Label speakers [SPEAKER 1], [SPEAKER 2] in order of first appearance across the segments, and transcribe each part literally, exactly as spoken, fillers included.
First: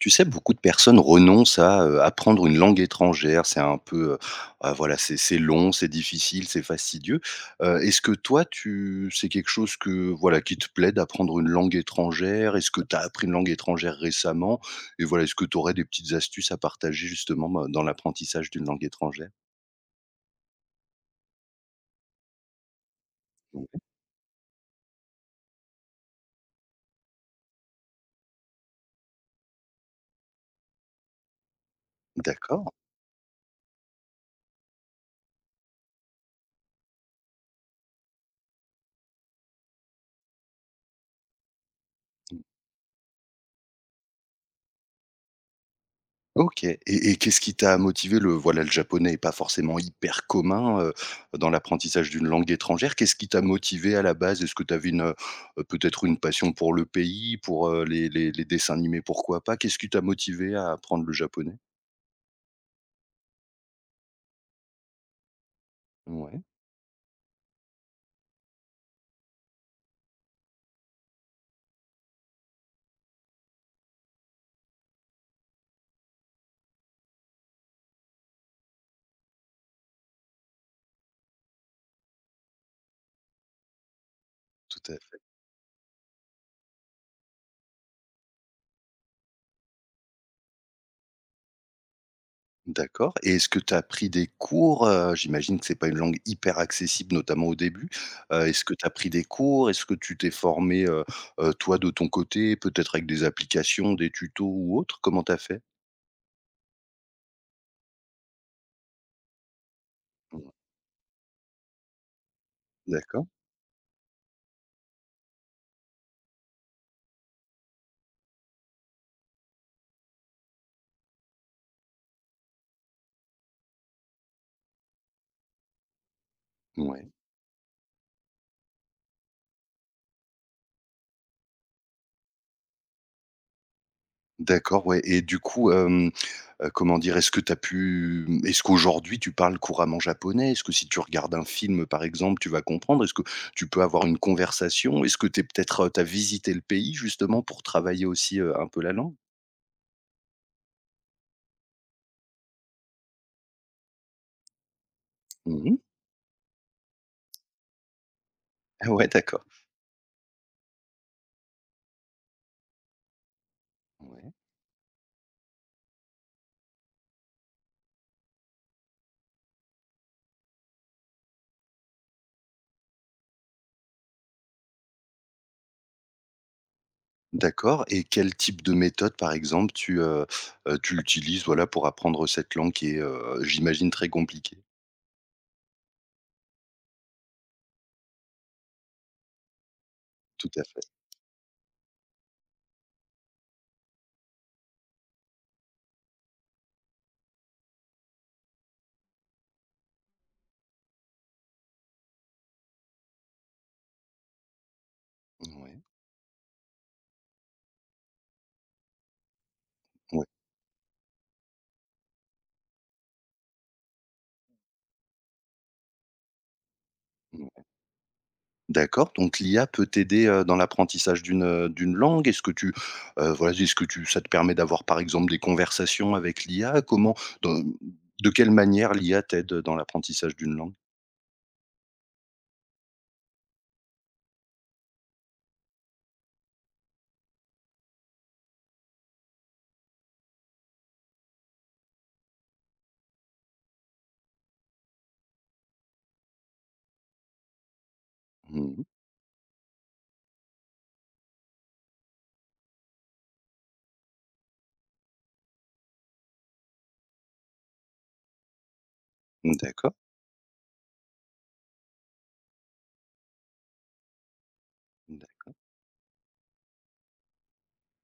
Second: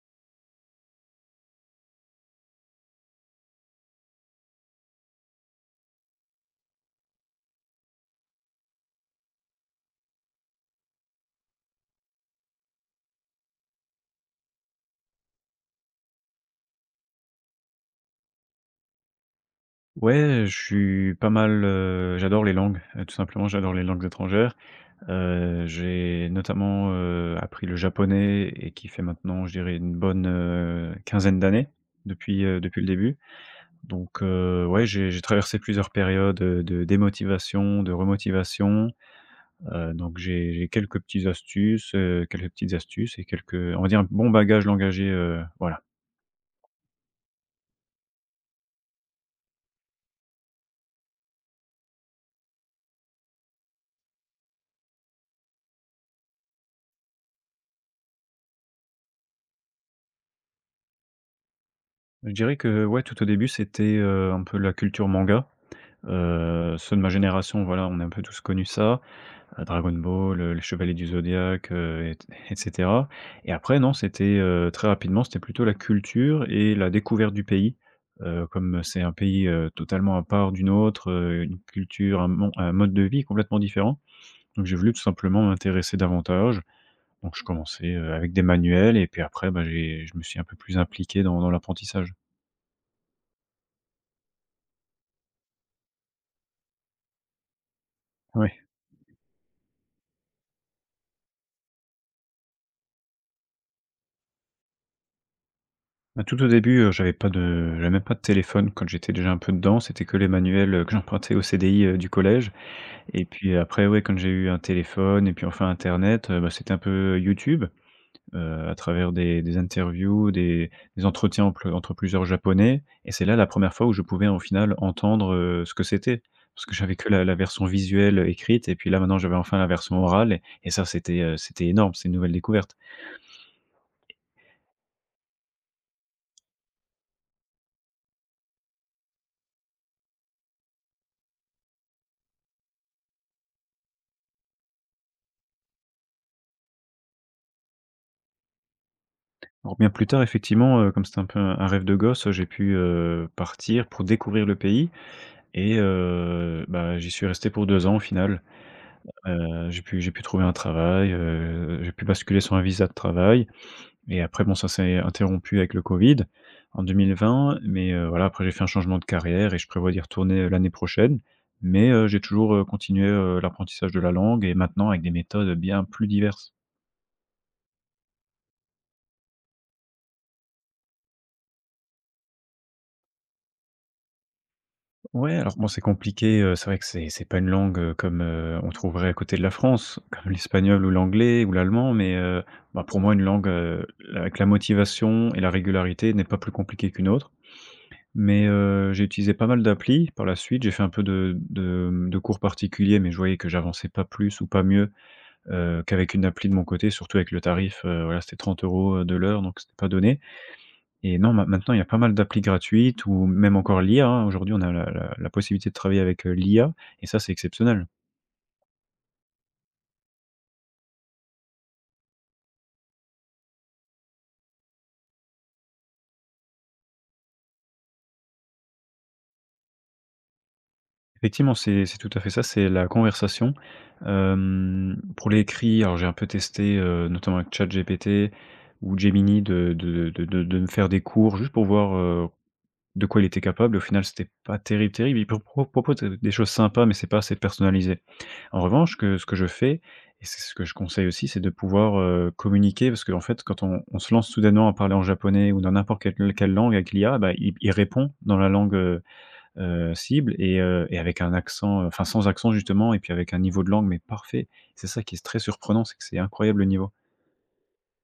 [SPEAKER 1] Tu sais, beaucoup de personnes renoncent à, heu, apprendre une langue étrangère. C'est un peu, heu, ah voilà, c'est c'est long, c'est difficile, c'est fastidieux. Heu, est-ce que toi, tu c'est quelque chose que, voilà, qui te plaît d'apprendre une langue étrangère? Est-ce que tu as appris une langue étrangère récemment? Et voilà, est-ce que tu aurais des petites astuces à partager justement, bah, dans l'apprentissage d'une langue étrangère?
[SPEAKER 2] Ouais, je suis pas mal, heu, j'adore les langues, heu, tout simplement,
[SPEAKER 1] Ouais.
[SPEAKER 2] j'adore les langues étrangères. Heu, j'ai notamment, heu, appris le japonais et qui fait maintenant, je dirais, une bonne, heu, quinzaine d'années depuis, heu,
[SPEAKER 1] D'accord.
[SPEAKER 2] depuis le début. Donc, heu, ouais, j'ai j'ai traversé plusieurs périodes, heu, de démotivation, de remotivation. Heu, donc j'ai j'ai quelques petites astuces, heu, quelques petites astuces et quelques on va dire un bon bagage langagier, heu, voilà.
[SPEAKER 1] OK et et qu'est-ce qui t'a motivé? Le voilà, le japonais est pas forcément hyper commun, heu, dans l'apprentissage d'une langue étrangère. Qu'est-ce qui t'a motivé à la base? Est-ce que tu avais une, heu, peut-être une passion pour le pays, pour, heu, les les les dessins animés, pourquoi pas? Qu'est-ce qui t'a motivé à apprendre le japonais?
[SPEAKER 2] Je dirais que, ouais, tout au début, c'était, heu, un peu la culture manga.
[SPEAKER 1] Ouais,
[SPEAKER 2] Heu, ceux de ma génération, voilà, on a un peu tous connu ça, heu, Dragon Ball, heu, les Chevaliers du Zodiaque, heu, et t et après non, c'était, heu, très rapidement, c'était plutôt la culture et la découverte du pays. Heu, comme c'est un pays, heu, totalement à part d'une autre, heu, une culture, un mon un mode de vie complètement différent. Donc j'ai
[SPEAKER 1] tout
[SPEAKER 2] voulu
[SPEAKER 1] à
[SPEAKER 2] tout
[SPEAKER 1] fait.
[SPEAKER 2] simplement m'intéresser davantage. Donc je commençais, heu, avec des manuels et puis après, bah, j'ai je me suis un peu plus impliqué dans dans l'apprentissage.
[SPEAKER 1] D'accord et est-ce que tu as pris des cours? Heu, j'imagine que c'est pas une langue hyper accessible, notamment au début. Heu,
[SPEAKER 2] Oui.
[SPEAKER 1] est-ce que tu as pris des cours? Est-ce que tu t'es formé, heu heu, toi, de ton côté, peut-être avec des applications, des tutos ou autre? Comment tu as fait?
[SPEAKER 2] Bah, tout au début, heu, j'avais pas de j'avais même pas de téléphone quand j'étais déjà un peu dedans, c'était que les
[SPEAKER 1] Mmh.
[SPEAKER 2] manuels, heu, que j'empruntais au C D I, heu, du collège et
[SPEAKER 1] D'accord,
[SPEAKER 2] puis après, ouais, quand j'ai eu un téléphone et puis enfin internet, heu, bah, c'était un peu YouTube, heu, à travers des des interviews, des des entretiens entre entre plusieurs japonais et c'est là la première fois où je pouvais, au final, entendre, heu, ce que c'était. Parce que j'avais
[SPEAKER 1] ouais.
[SPEAKER 2] que la la version visuelle, écrite et puis là, maintenant, j'avais enfin la version orale et et ça, c'était, heu, c'était énorme, c'est une nouvelle découverte.
[SPEAKER 1] D'accord, ouais et du coup, hem, heu, comment dire? Est-ce que tu as pu, mmh, est-ce qu'aujourd'hui tu parles couramment japonais? Est-ce que si tu regardes un film, par exemple, tu vas comprendre? Est-ce que tu peux avoir une conversation? Est-ce que tu peut-être, heu, tu as visité le pays justement pour travailler aussi, heu, un peu la langue?
[SPEAKER 2] Alors bien plus tard, effectivement, heu, comme c'était un peu un un rêve de gosse, heu, j'ai pu, heu, partir pour découvrir le pays et
[SPEAKER 1] Mmh.
[SPEAKER 2] heu, bah, j'y suis resté pour deux ans au final.
[SPEAKER 1] Ah ouais, d'accord.
[SPEAKER 2] Heu, j'ai pu j'ai pu trouver un travail, heu, j'ai pu basculer sur un visa de travail. Et
[SPEAKER 1] Ouais.
[SPEAKER 2] après, bon, ça s'est interrompu avec le Covid en deux mille vingt, mais heu, voilà, après j'ai fait un changement de carrière et je prévois d'y retourner, heu, l'année prochaine. Mais heu, j'ai toujours, heu, continué, heu, l'apprentissage de la langue et maintenant avec des méthodes, bien plus diverses.
[SPEAKER 1] D'accord et quel type de méthode, par exemple, tu, heu heu, tu utilises, voilà, pour apprendre cette langue qui est, heu, j'imagine très compliquée?
[SPEAKER 2] Ouais, alors bon, c'est compliqué, heu, c'est vrai que c'est c'est pas une langue, heu, comme, heu, on trouverait à côté de la France, comme
[SPEAKER 1] Tout à
[SPEAKER 2] l'espagnol
[SPEAKER 1] fait.
[SPEAKER 2] ou l'anglais ou l'allemand, mais heu, bah, pour moi une langue, heu, avec la motivation et la régularité n'est pas plus compliquée qu'une autre. Mais heu, j'ai utilisé pas mal d'applis par la suite. J'ai fait un peu de de, mmh, de cours particuliers, mais je voyais que j'avançais pas plus ou pas mieux,
[SPEAKER 1] Ouais,
[SPEAKER 2] heu, qu'avec une appli de mon côté, surtout avec le tarif, heu, voilà, c'était trente euros de l'heure, donc c'était pas donné.
[SPEAKER 1] ouais.
[SPEAKER 2] Et non, ma maintenant, il y a pas mal d'applis gratuites ou même encore l'I A, hein. Aujourd'hui, on a la la la possibilité de travailler avec, heu, l'I A, et ça, c'est
[SPEAKER 1] Ouais.
[SPEAKER 2] exceptionnel.
[SPEAKER 1] D'accord, donc l'i a peut t'aider, heu, dans l'apprentissage d'une, heu, d'une langue? Est-ce que tu, heu, voilà, est-ce que tu ça te permet d'avoir, par exemple, des conversations avec l'i a? Comment dans de quelle manière l'i a t'aide dans l'apprentissage d'une langue?
[SPEAKER 2] Effectivement, c'est c'est tout à fait ça, c'est la conversation. Hem, pour l'écrit, alors j'ai un peu testé, heu, notamment avec ChatGPT ou Gemini de de de de de me faire des cours juste pour voir, heu, de quoi il était capable. Au final, c'était pas terrible, terrible. Il pro pro propose des choses sympas, mais c'est pas assez personnalisé. En
[SPEAKER 1] Mmh.
[SPEAKER 2] revanche, que ce que je fais et c'est ce que je conseille aussi, c'est de pouvoir, heu, communiquer parce qu'en fait, quand on on se lance soudainement à parler en japonais ou dans n'importe quelle quelle langue avec l'I A, bah, il il répond dans la langue,
[SPEAKER 1] D'accord,
[SPEAKER 2] heu, cible et heu et avec un accent, heu, enfin sans accent justement et puis avec un niveau de langue mais parfait. C'est ça qui est très
[SPEAKER 1] d'ac
[SPEAKER 2] surprenant, c'est que c'est incroyable le niveau.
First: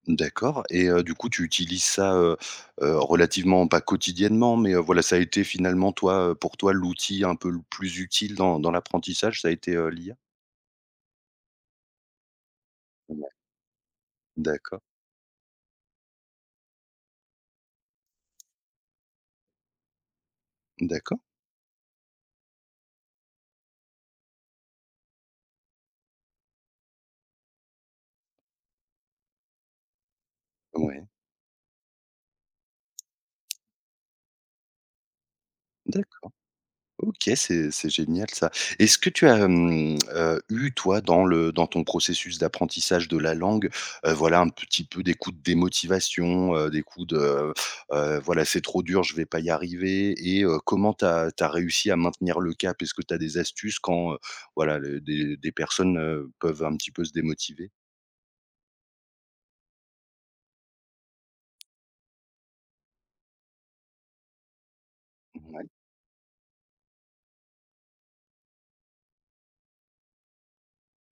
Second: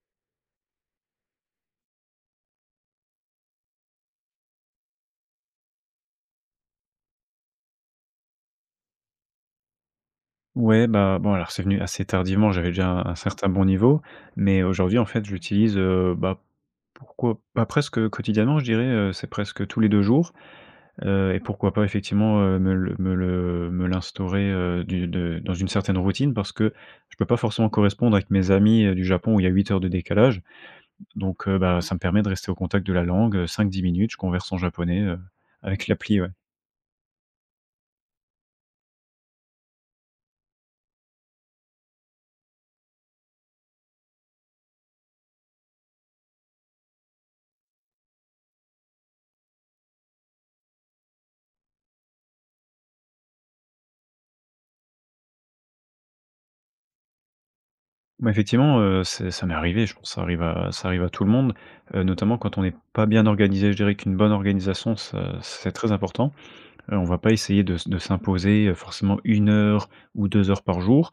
[SPEAKER 1] d'accord et heu, du coup, tu utilises ça, heu heu, relativement pas quotidiennement, mais heu, voilà, ça a été finalement toi, heu, pour toi, l'outil un peu le plus utile dans dans l'apprentissage, ça a été, heu, l'i a?
[SPEAKER 2] Ouais, bah, bon alors c'est venu assez tardivement, j'avais déjà un un
[SPEAKER 1] Ouais.
[SPEAKER 2] certain bon niveau, mais
[SPEAKER 1] D'accord,
[SPEAKER 2] aujourd'hui en fait je l'utilise, heu, bah, pourquoi bah, presque quotidiennement je dirais, heu, c'est presque tous les deux jours,
[SPEAKER 1] d'accord,
[SPEAKER 2] heu et pourquoi pas effectivement, heu, me le me le me l'instaurer, heu, du de dans une certaine routine parce que je peux pas forcément correspondre avec mes amis, heu, du Japon où il y a huit heures de décalage.
[SPEAKER 1] ouais,
[SPEAKER 2] Donc heu, bah, ça me permet de rester au contact de la langue, heu, cinq dix minutes, je converse en japonais, heu, avec l'appli, ouais.
[SPEAKER 1] d'accord. OK, c'est c'est génial ça. Est-ce que tu as, hem, heu, eu toi dans le dans ton processus d'apprentissage de la langue, heu, voilà un petit peu des coups de démotivation, heu, des coups de, heu, voilà c'est trop dur, je vais pas y arriver et heu, comment tu as réussi à maintenir le cap? Est-ce que tu as des astuces quand, heu, voilà le des des personnes, heu, peuvent un petit peu se démotiver?
[SPEAKER 2] Mais effectivement, heu, c'est ça m'est arrivé, je pense que ça arrive à ça arrive à tout le monde, heu, notamment quand on n'est pas bien organisé. Je dirais qu'une bonne organisation, ça,
[SPEAKER 1] Ouais.
[SPEAKER 2] c'est très important. Heu, on va pas essayer de s de s'imposer, heu, forcément une heure ou deux heures par jour,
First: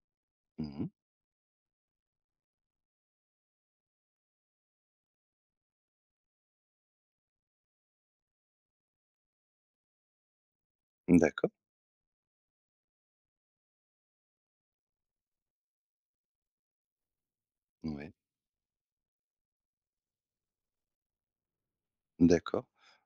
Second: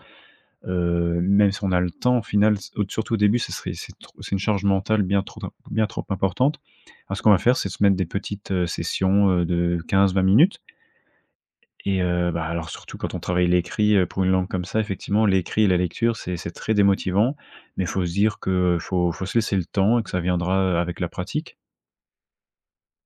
[SPEAKER 1] Mmh.
[SPEAKER 2] heu, même si on a le temps au final, s au- surtout au début, ce serait c'est trop c'est une charge mentale bien trop bien trop importante. Alors ce qu'on va faire, c'est se mettre des petites, heu, sessions, heu, de quinze vingt minutes.
[SPEAKER 1] D'accord.
[SPEAKER 2] Et heu, bah, alors surtout quand on travaille l'écrit, heu, pour une langue comme ça, effectivement, l'écrit et la lecture, c'est c'est très démotivant, mais faut se
[SPEAKER 1] Ouais.
[SPEAKER 2] dire que faut faut se laisser le temps et que ça viendra, avec la pratique.
[SPEAKER 1] D'accord.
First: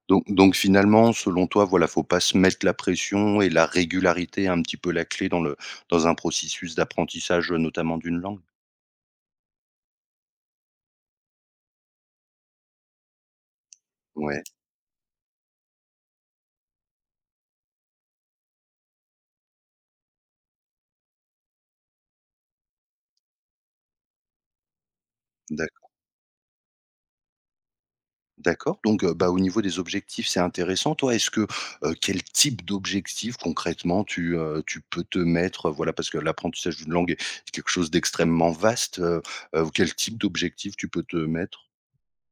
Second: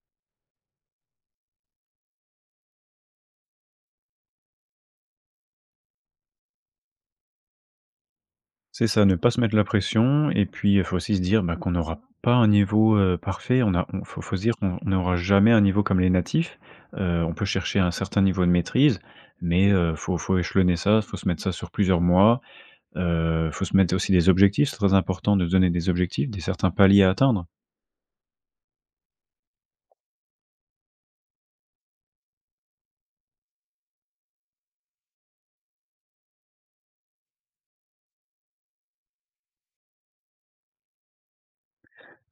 [SPEAKER 1] Donc donc finalement, selon toi, voilà, faut pas se mettre la pression et la régularité est un petit peu la clé dans le dans un processus d'apprentissage, euh, notamment d'une langue?
[SPEAKER 2] C'est ça, ne pas se mettre la pression et puis, heu, faut aussi se dire, bah, qu'on n'aura pas un niveau, heu, parfait. On a on faut faut
[SPEAKER 1] Ouais,
[SPEAKER 2] se dire qu'on on n'aura jamais un niveau comme les natifs. Heu, on peut chercher un certain niveau de maîtrise, mais heu, faut faut échelonner ça, faut se mettre ça sur plusieurs mois. Heu, faut se mettre aussi des objectifs, c'est très important de se donner des
[SPEAKER 1] d'acc
[SPEAKER 2] objectifs, des certains paliers à atteindre.
[SPEAKER 1] d'accord, donc heu, bah, au niveau des objectifs, c'est intéressant. Toi, est-ce que, heu, quel type d'objectif concrètement tu, heu, tu peux te mettre, heu, voilà, parce que l'apprentissage d'une langue est quelque chose d'extrêmement vaste, heu heu, quel type d'objectif tu peux te mettre?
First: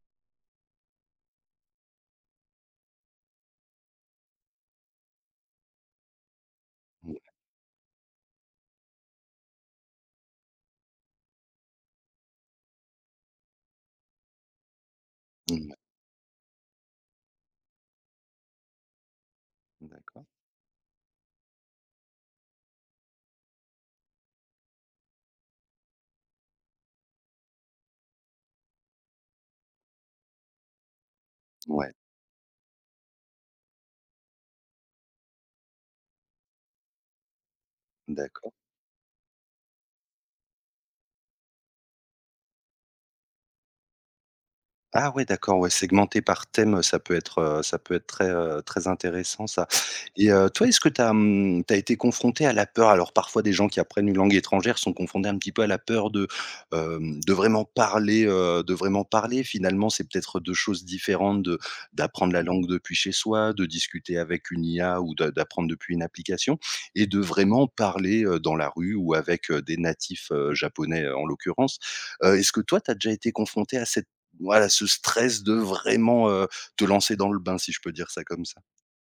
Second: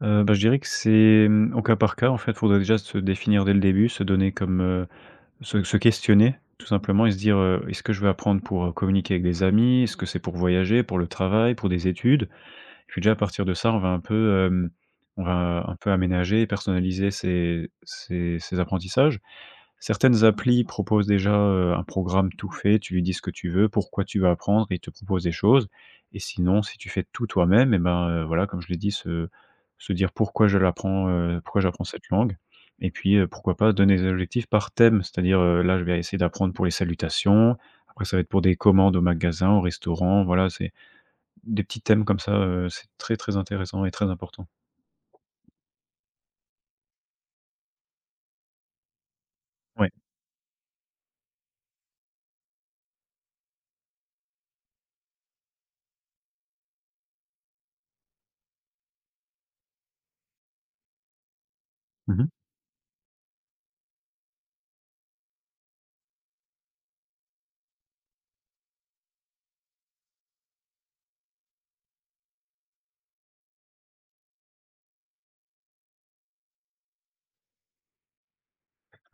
[SPEAKER 2] Heu, bah, je dirais que c'est, mmh, au cas par cas, en fait. Il Faudrait déjà se définir dès le début, se donner comme, heu, se se questionner, tout simplement et se
[SPEAKER 1] Mmh,
[SPEAKER 2] dire, heu: «Est-ce que je veux apprendre pour, heu, communiquer avec des amis? Est-ce que c'est pour voyager, pour le travail, pour des études?» Et puis déjà à partir de ça, on va un peu, hem, on va
[SPEAKER 1] mmh,
[SPEAKER 2] un peu aménager et personnaliser ses ses ses apprentissages.
[SPEAKER 1] ouais, d'accord.
[SPEAKER 2] Certaines applis proposent déjà, heu, un programme tout fait, tu lui dis ce que tu veux, pourquoi tu veux apprendre, et il te propose des choses. Et sinon, si tu fais tout toi-même et ben, heu, voilà, comme je l'ai dit, se se dire: «Pourquoi je l'apprends, heu, pourquoi j'apprends
[SPEAKER 1] Ouais,
[SPEAKER 2] cette langue?» Et puis, heu, pourquoi pas donner des objectifs par thème, c'est-à-dire, heu, là, je vais essayer d'apprendre pour les salutations, après ça va être pour
[SPEAKER 1] d'accord.
[SPEAKER 2] des commandes au magasin, au restaurant, voilà, c'est des petits thèmes comme ça, heu, c'est très, très intéressant et très important.
[SPEAKER 1] Ah ouais, d'accord, ouais, segmenter par thème, ça peut être, heu, ça peut être très, heu, très intéressant ça
[SPEAKER 2] Ouais.
[SPEAKER 1] et heu, toi, est-ce que tu as, mmh, été confronté à la peur? Alors parfois des gens qui apprennent une langue étrangère sont confrontés un petit peu à la peur de, hem, de vraiment parler, heu, de vraiment parler. Finalement, c'est peut-être deux choses différentes de
[SPEAKER 2] Mmh.
[SPEAKER 1] d'apprendre la Mmh. langue depuis chez soi, de discuter avec une i a ou d'a d'apprendre depuis une application et de vraiment parler, heu, dans la rue ou avec, heu, des natifs, heu, japonais, heu, en l'occurrence. Heu, est-ce que toi, tu as déjà été confronté à cette voilà, ce stress de vraiment, heu, te lancer dans le bain, si je peux dire ça comme ça.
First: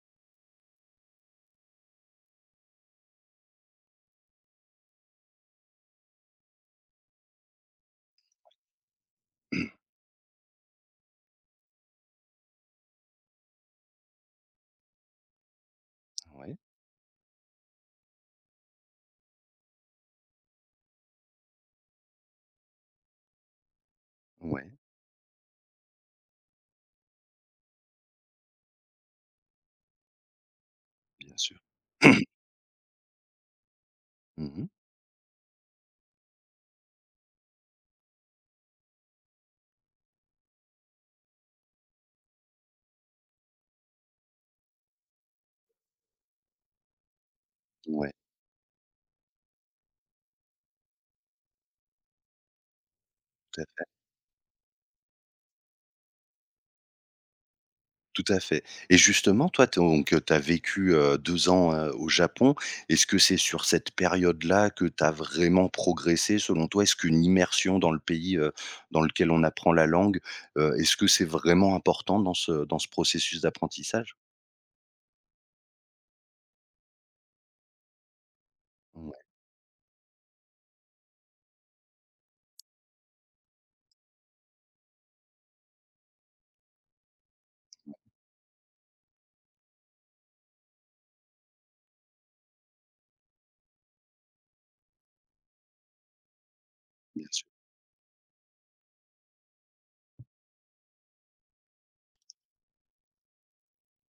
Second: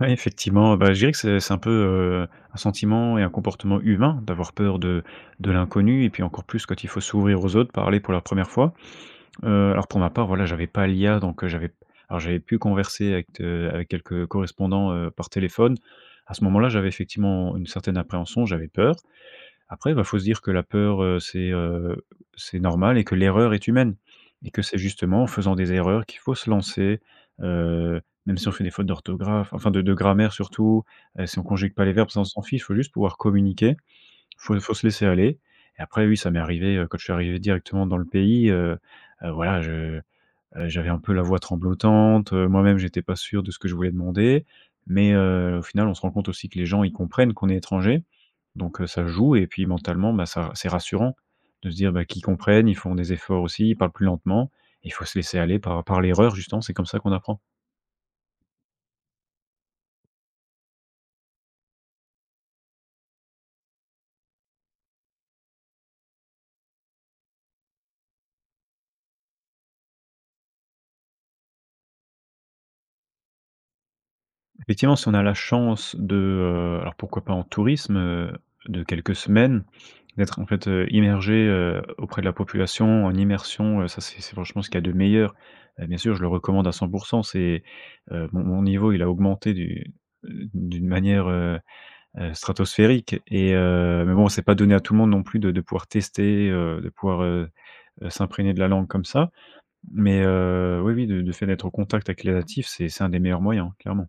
[SPEAKER 2] Ouais, effectivement, bah, je dirais que c'est c'est un peu, heu, un sentiment et un comportement humain d'avoir peur de de l'inconnu et puis encore plus quand il faut s'ouvrir aux autres, parler pour la première fois. Heu, alors pour ma part, voilà, j'avais pas l'I A donc heu, j'avais alors j'avais pu converser avec de avec quelques correspondants, heu, par téléphone. À ce
[SPEAKER 1] Ouais,
[SPEAKER 2] moment-là, j'avais effectivement une certaine appréhension, j'avais peur. Après, bah, faut se dire que la peur, heu, c'est, heu, c'est normal et que l'erreur est humaine et que
[SPEAKER 1] ouais,
[SPEAKER 2] c'est justement en faisant des erreurs qu'il faut se lancer, heu, même si on fait des fautes d'orthographe, enfin de de grammaire surtout, heu,
[SPEAKER 1] bien
[SPEAKER 2] si on
[SPEAKER 1] sûr.
[SPEAKER 2] conjugue pas les verbes, ça on s'en fiche, faut juste pouvoir communiquer, faut
[SPEAKER 1] Mmh.
[SPEAKER 2] faut se laisser aller. Et après oui, ça m'est arrivé, heu, quand je suis arrivé directement dans le pays, heu heu, voilà, je Heu, j'avais un peu la voix tremblotante, heu, moi-même j'étais pas sûr de ce que je voulais demander, mais heu, au final, on se rend compte aussi que les gens, ils comprennent qu'on est étranger,
[SPEAKER 1] Ouais,
[SPEAKER 2] donc heu, ça joue et puis mentalement, bah, ça, c'est rassurant de se dire, bah, qu'ils comprennent, ils font des efforts
[SPEAKER 1] tout à
[SPEAKER 2] aussi, ils
[SPEAKER 1] fait,
[SPEAKER 2] parlent plus lentement, il faut se laisser aller par par l'erreur justement, c'est comme ça qu'on apprend.
[SPEAKER 1] tout à fait et justement, toi, t'es- donc tu as vécu, heu, deux ans, heu, au Japon. Est-ce que c'est sur cette période-là que tu as vraiment progressé, selon toi? Est-ce qu'une immersion dans le pays, heu, dans lequel on apprend la langue, heu, est-ce que c'est vraiment important dans ce dans ce processus d'apprentissage?
[SPEAKER 2] Effectivement, si on a la chance de, heu, alors pourquoi pas en tourisme, heu, de
[SPEAKER 1] Ouais,
[SPEAKER 2] quelques semaines, d'être en fait, heu, immergé, heu, auprès de la population, en immersion, heu, ça c'est c'est franchement ce qu'il y a de meilleur. Heu, bien sûr, je le recommande à cent. C'est, heu, mon mon niveau il a augmenté du euh, d'une manière, heu heu, stratosphérique. Et heu, mais bon, c'est pas donné à tout le monde non plus de de pouvoir tester, heu, de pouvoir,
[SPEAKER 1] bien sûr.
[SPEAKER 2] heu heu, s'imprégner de la langue comme ça. Mais heu, oui, oui, de le fait d'être au contact avec les natifs, c'est c'est un des meilleurs moyens, clairement.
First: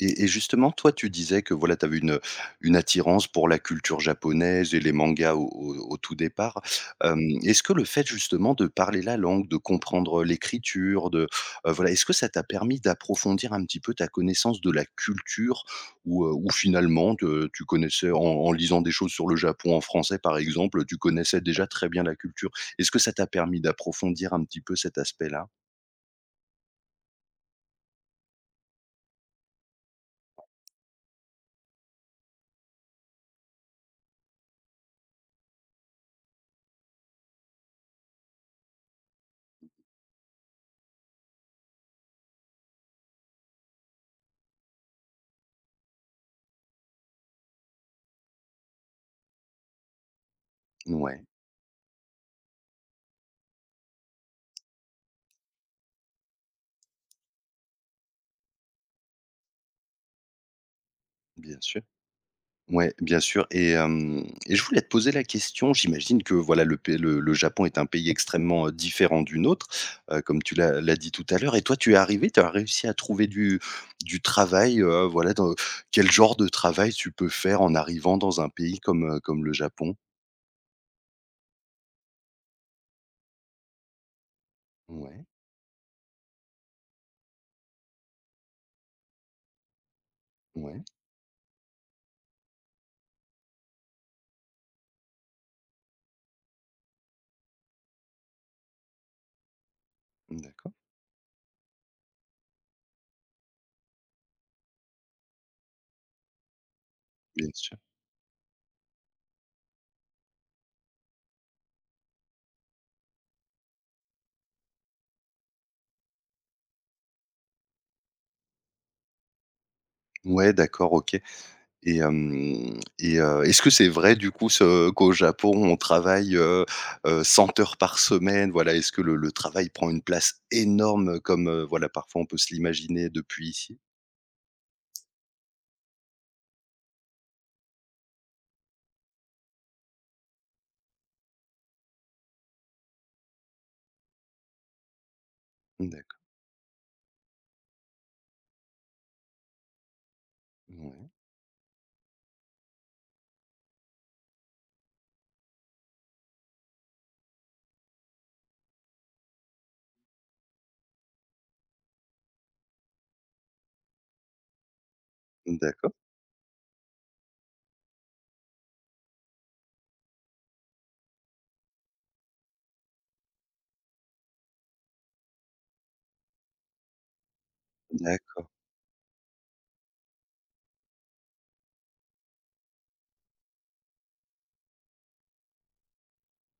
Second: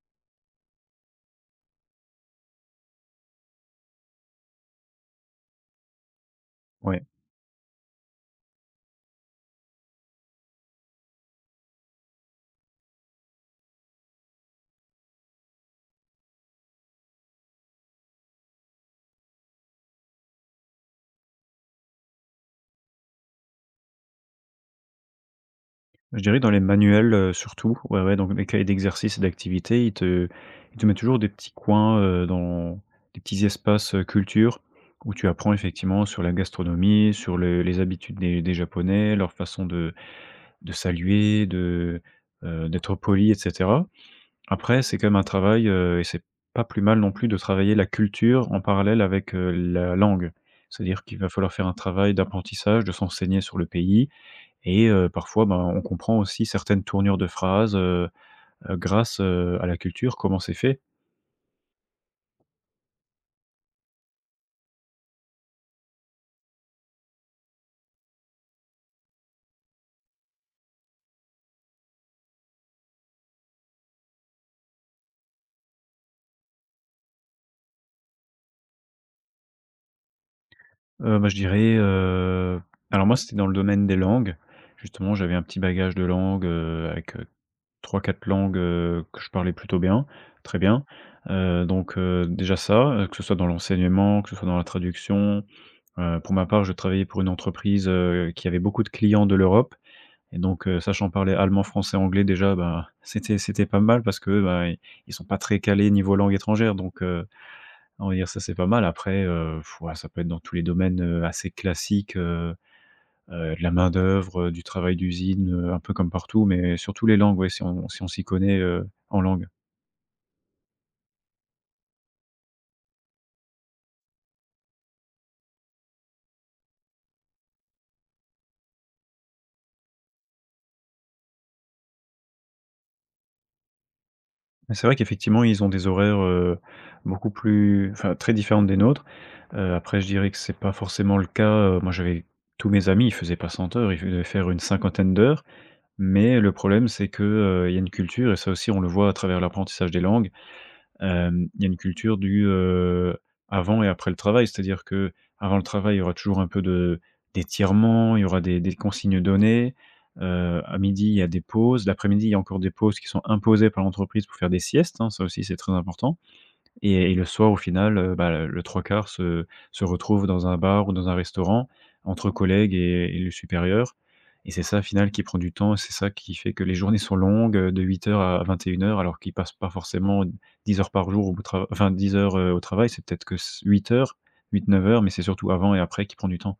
[SPEAKER 1] Et et justement, toi, tu disais que voilà, tu avais une, une attirance pour la culture japonaise et les mangas au au au tout départ.
[SPEAKER 2] Ouais.
[SPEAKER 1] Hem, est-ce que le fait justement de parler la langue, de comprendre, l'écriture, de, heu, voilà, est-ce que ça t'a permis d'approfondir un petit peu ta connaissance de la culture ou, heu, ou finalement te tu connaissais en en lisant des choses sur le Japon en français par exemple, tu connaissais déjà très bien la culture? Est-ce que ça t'a permis d'approfondir un petit peu cet aspect-là?
[SPEAKER 2] Je dirais dans les manuels, heu, surtout, ouais, ouais, donc les cahiers d'exercices et d'activités, ils te ils te mettent toujours des petits coins, heu, dans des petits espaces, heu, culture où tu apprends effectivement sur la gastronomie, sur le les habitudes des des japonais, leur façon de de saluer, de, heu, d'être poli et cetera. Après c'est quand même un travail, heu et c'est pas plus mal non plus de travailler la culture en parallèle avec, heu, la langue. C'est-à-dire qu'il
[SPEAKER 1] Ouais,
[SPEAKER 2] va falloir faire un travail d'apprentissage, de s'enseigner sur le pays et heu, parfois, ben, on comprend aussi certaines tournures de phrases, heu heu, grâce, heu, à la culture, comment c'est fait.
[SPEAKER 1] bien sûr. Ouais, bien sûr et hem et je voulais te poser la question, j'imagine que voilà le p le le Japon est un pays extrêmement, heu, différent du nôtre, heu, comme tu l'as l'as dit tout à l'heure et toi tu es arrivé, tu as réussi à trouver du du travail, heu, voilà dans quel genre de travail tu peux faire en arrivant dans un pays comme, heu, comme le Japon?
[SPEAKER 2] Heu, bah, je dirais, heu, alors moi, c'était dans le domaine des langues. Justement,
[SPEAKER 1] Ouais,
[SPEAKER 2] j'avais un petit bagage de langues, heu, avec, heu, trois quatre langues, heu, que je parlais plutôt bien, très
[SPEAKER 1] ouais,
[SPEAKER 2] bien. Heu, donc, heu, déjà ça, heu, que ce soit dans l'enseignement, que ce soit dans la traduction. Heu, pour ma part, je travaillais pour une entreprise, heu, qui avait beaucoup de clients de l'Europe et donc
[SPEAKER 1] d'accord,
[SPEAKER 2] heu, sachant parler allemand, français, anglais déjà, ben, c'était c'était pas mal parce que ben, i ils sont pas très calés niveau langue étrangère donc heu,
[SPEAKER 1] bien sûr.
[SPEAKER 2] on va dire ça, c'est pas mal. Après, heu, ouais, ça peut être dans tous les domaines, heu, assez classiques, heu heu, de la main-d'œuvre, heu, du travail d'usine, heu, un peu comme partout, mais surtout les langues, ouais, si on si on s'y connaît, heu, en langue.
[SPEAKER 1] Ouais, d'accord, OK. Et hem et heu, est-ce que c'est vrai du coup ce qu'au Japon on travaille, heu heu, cent heures par semaine? Voilà, est-ce que le le travail prend une place énorme comme, heu, voilà, parfois on peut se l'imaginer depuis ici?
[SPEAKER 2] Mais c'est vrai qu'effectivement, ils ont des horaires, heu, beaucoup plus enfin, très différentes des nôtres. Heu, après je dirais que c'est pas forcément le cas, heu, moi j'avais tous mes amis, ils faisaient pas cent heures, ils devaient faire une cinquantaine d'heures,
[SPEAKER 1] D'accord.
[SPEAKER 2] mais le problème c'est que, heu, il y a une culture et ça aussi on le voit à travers l'apprentissage des langues,
[SPEAKER 1] Ouais.
[SPEAKER 2] hem, il y a une culture du, heu, avant et après le travail. C'est-à-dire que avant le travail, il y aura toujours un peu de d'étirements, il y aura des des consignes données, heu, à midi, il y a des pauses, l'après-midi, il y a encore des pauses qui sont imposées par l'entreprise pour faire des siestes, hein, ça aussi c'est très
[SPEAKER 1] D'accord,
[SPEAKER 2] important. Et et le soir, au final, heu, bah, le trois quarts se se retrouve dans un bar ou dans un restaurant entre collègues et et le supérieur et c'est ça, au final, qui prend du temps, c'est ça qui fait que les journées sont longues, heu, de huit heures à
[SPEAKER 1] d'accord.
[SPEAKER 2] vingt et une heures, alors qu'ils passent pas forcément dix heures par jour au travail. Enfin dix heures, heu, au travail, c'est peut-être que huit heures, huit neuf heures, mais c'est surtout avant et après qui prend du temps.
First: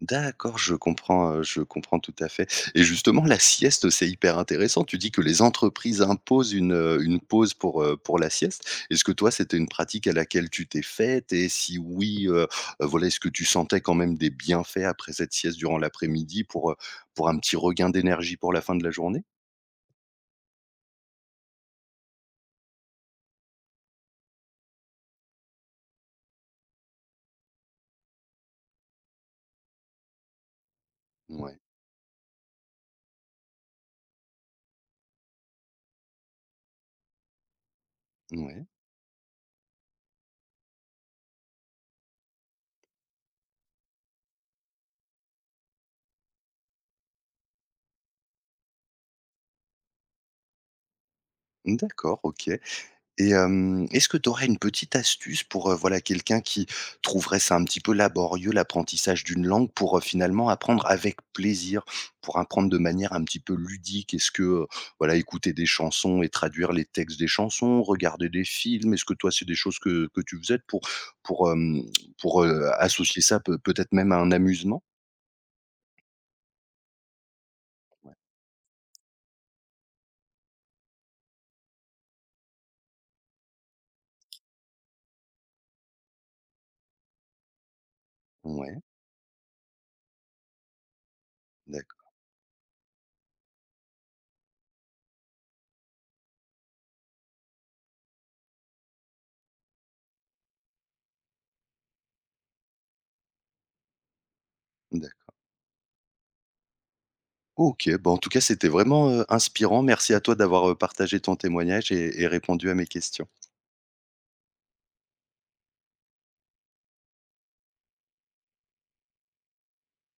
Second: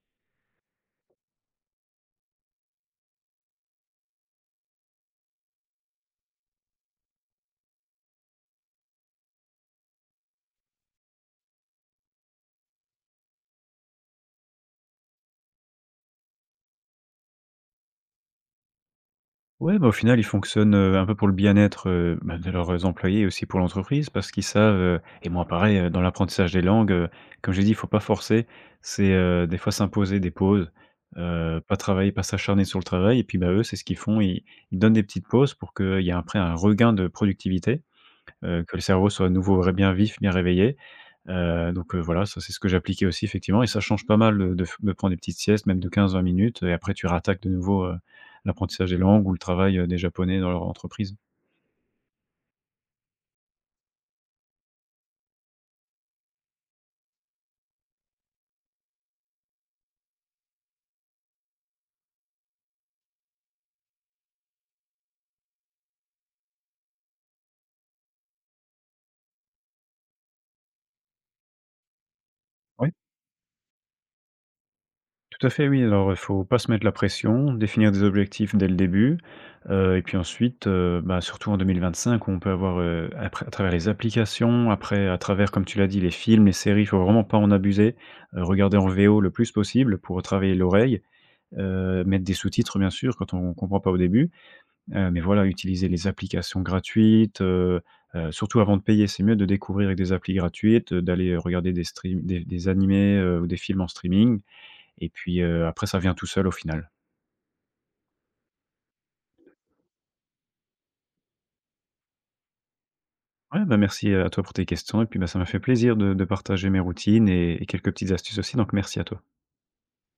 [SPEAKER 1] D'accord, je comprends, heu, je comprends tout à fait et justement la sieste, c'est hyper intéressant. Tu dis que les entreprises imposent une, heu, une pause pour, heu, pour la sieste. Est-ce que toi, c'était une pratique à laquelle tu t'es faite et si oui, heu, voilà, est-ce que tu sentais quand même des bienfaits après cette sieste durant l'après-midi pour, heu, pour un petit regain d'énergie pour la fin de la journée?
[SPEAKER 2] Ouais, bah, au final, ils fonctionnent, heu, un peu pour le bien-être, heu, bah, de leurs employés et aussi pour l'entreprise parce qu'ils savent, heu et moi pareil, heu, dans l'apprentissage des langues, heu, comme j'ai dit, il faut pas forcer. C'est, heu, des fois s'imposer des pauses,
[SPEAKER 1] Ouais,
[SPEAKER 2] heu, pas travailler, pas s'acharner sur le travail et puis, bah, eux, c'est ce qu'ils font. Ils ils donnent des petites pauses pour qu'il y ait après un regain de productivité, heu,
[SPEAKER 1] ouais,
[SPEAKER 2] que le cerveau soit à nouveau ré bien vif, bien réveillé. Heu, donc heu, voilà, ça, c'est ce que j'appliquais aussi effectivement et ça change pas mal, heu, de f de prendre des petites siestes, même de quinze vingt minutes et après tu rattaques de nouveau, heu, l'apprentissage des langues ou le travail, heu, des japonais dans leur entreprise.
[SPEAKER 1] d'accord, OK. Et hem, est-ce que tu aurais une petite astuce pour, heu, voilà, quelqu'un qui trouverait ça un petit peu laborieux, l'apprentissage d'une langue pour, heu, finalement apprendre avec plaisir, pour apprendre de manière un petit peu ludique? Est-ce que, heu, voilà, écouter des chansons et traduire les textes des chansons, regarder des films? Est-ce que toi, c'est des choses que que tu faisais pour pour, hem, pour, heu,
[SPEAKER 2] Oui,
[SPEAKER 1] associer ça peut peut-être même à un amusement?
[SPEAKER 2] tout à fait, oui, alors, il faut pas se mettre la pression, définir des
[SPEAKER 1] Ouais.
[SPEAKER 2] objectifs dès le début, heu et puis ensuite, heu, bah, surtout en deux mille vingt-cinq, on peut avoir, heu, après à travers les applications, après à travers, comme tu l'as dit, les films, les séries. Il faut vraiment pas en abuser, heu, regarder
[SPEAKER 1] Ouais,
[SPEAKER 2] en V O le plus possible pour travailler l'oreille, heu,
[SPEAKER 1] d'accord,
[SPEAKER 2] mettre des sous-titres bien sûr quand on comprend pas au début. Heu, mais voilà, utiliser les applications gratuites, heu heu, surtout avant de payer, c'est mieux de découvrir avec des applis gratuites, heu, d'aller regarder des stream des des animés, heu, ou des films en streaming et
[SPEAKER 1] d'accord.
[SPEAKER 2] puis, heu, après ça vient tout seul au final.
[SPEAKER 1] OK, bon, en tout cas, c'était vraiment, heu, inspirant. Merci à toi d'avoir, heu, partagé ton témoignage et et répondu à mes questions.
[SPEAKER 2] Ouais, bah, merci, euh, à toi pour tes questions et puis, bah, ça m'a fait plaisir de de partager mes routines et et quelques petites astuces aussi, donc merci à toi.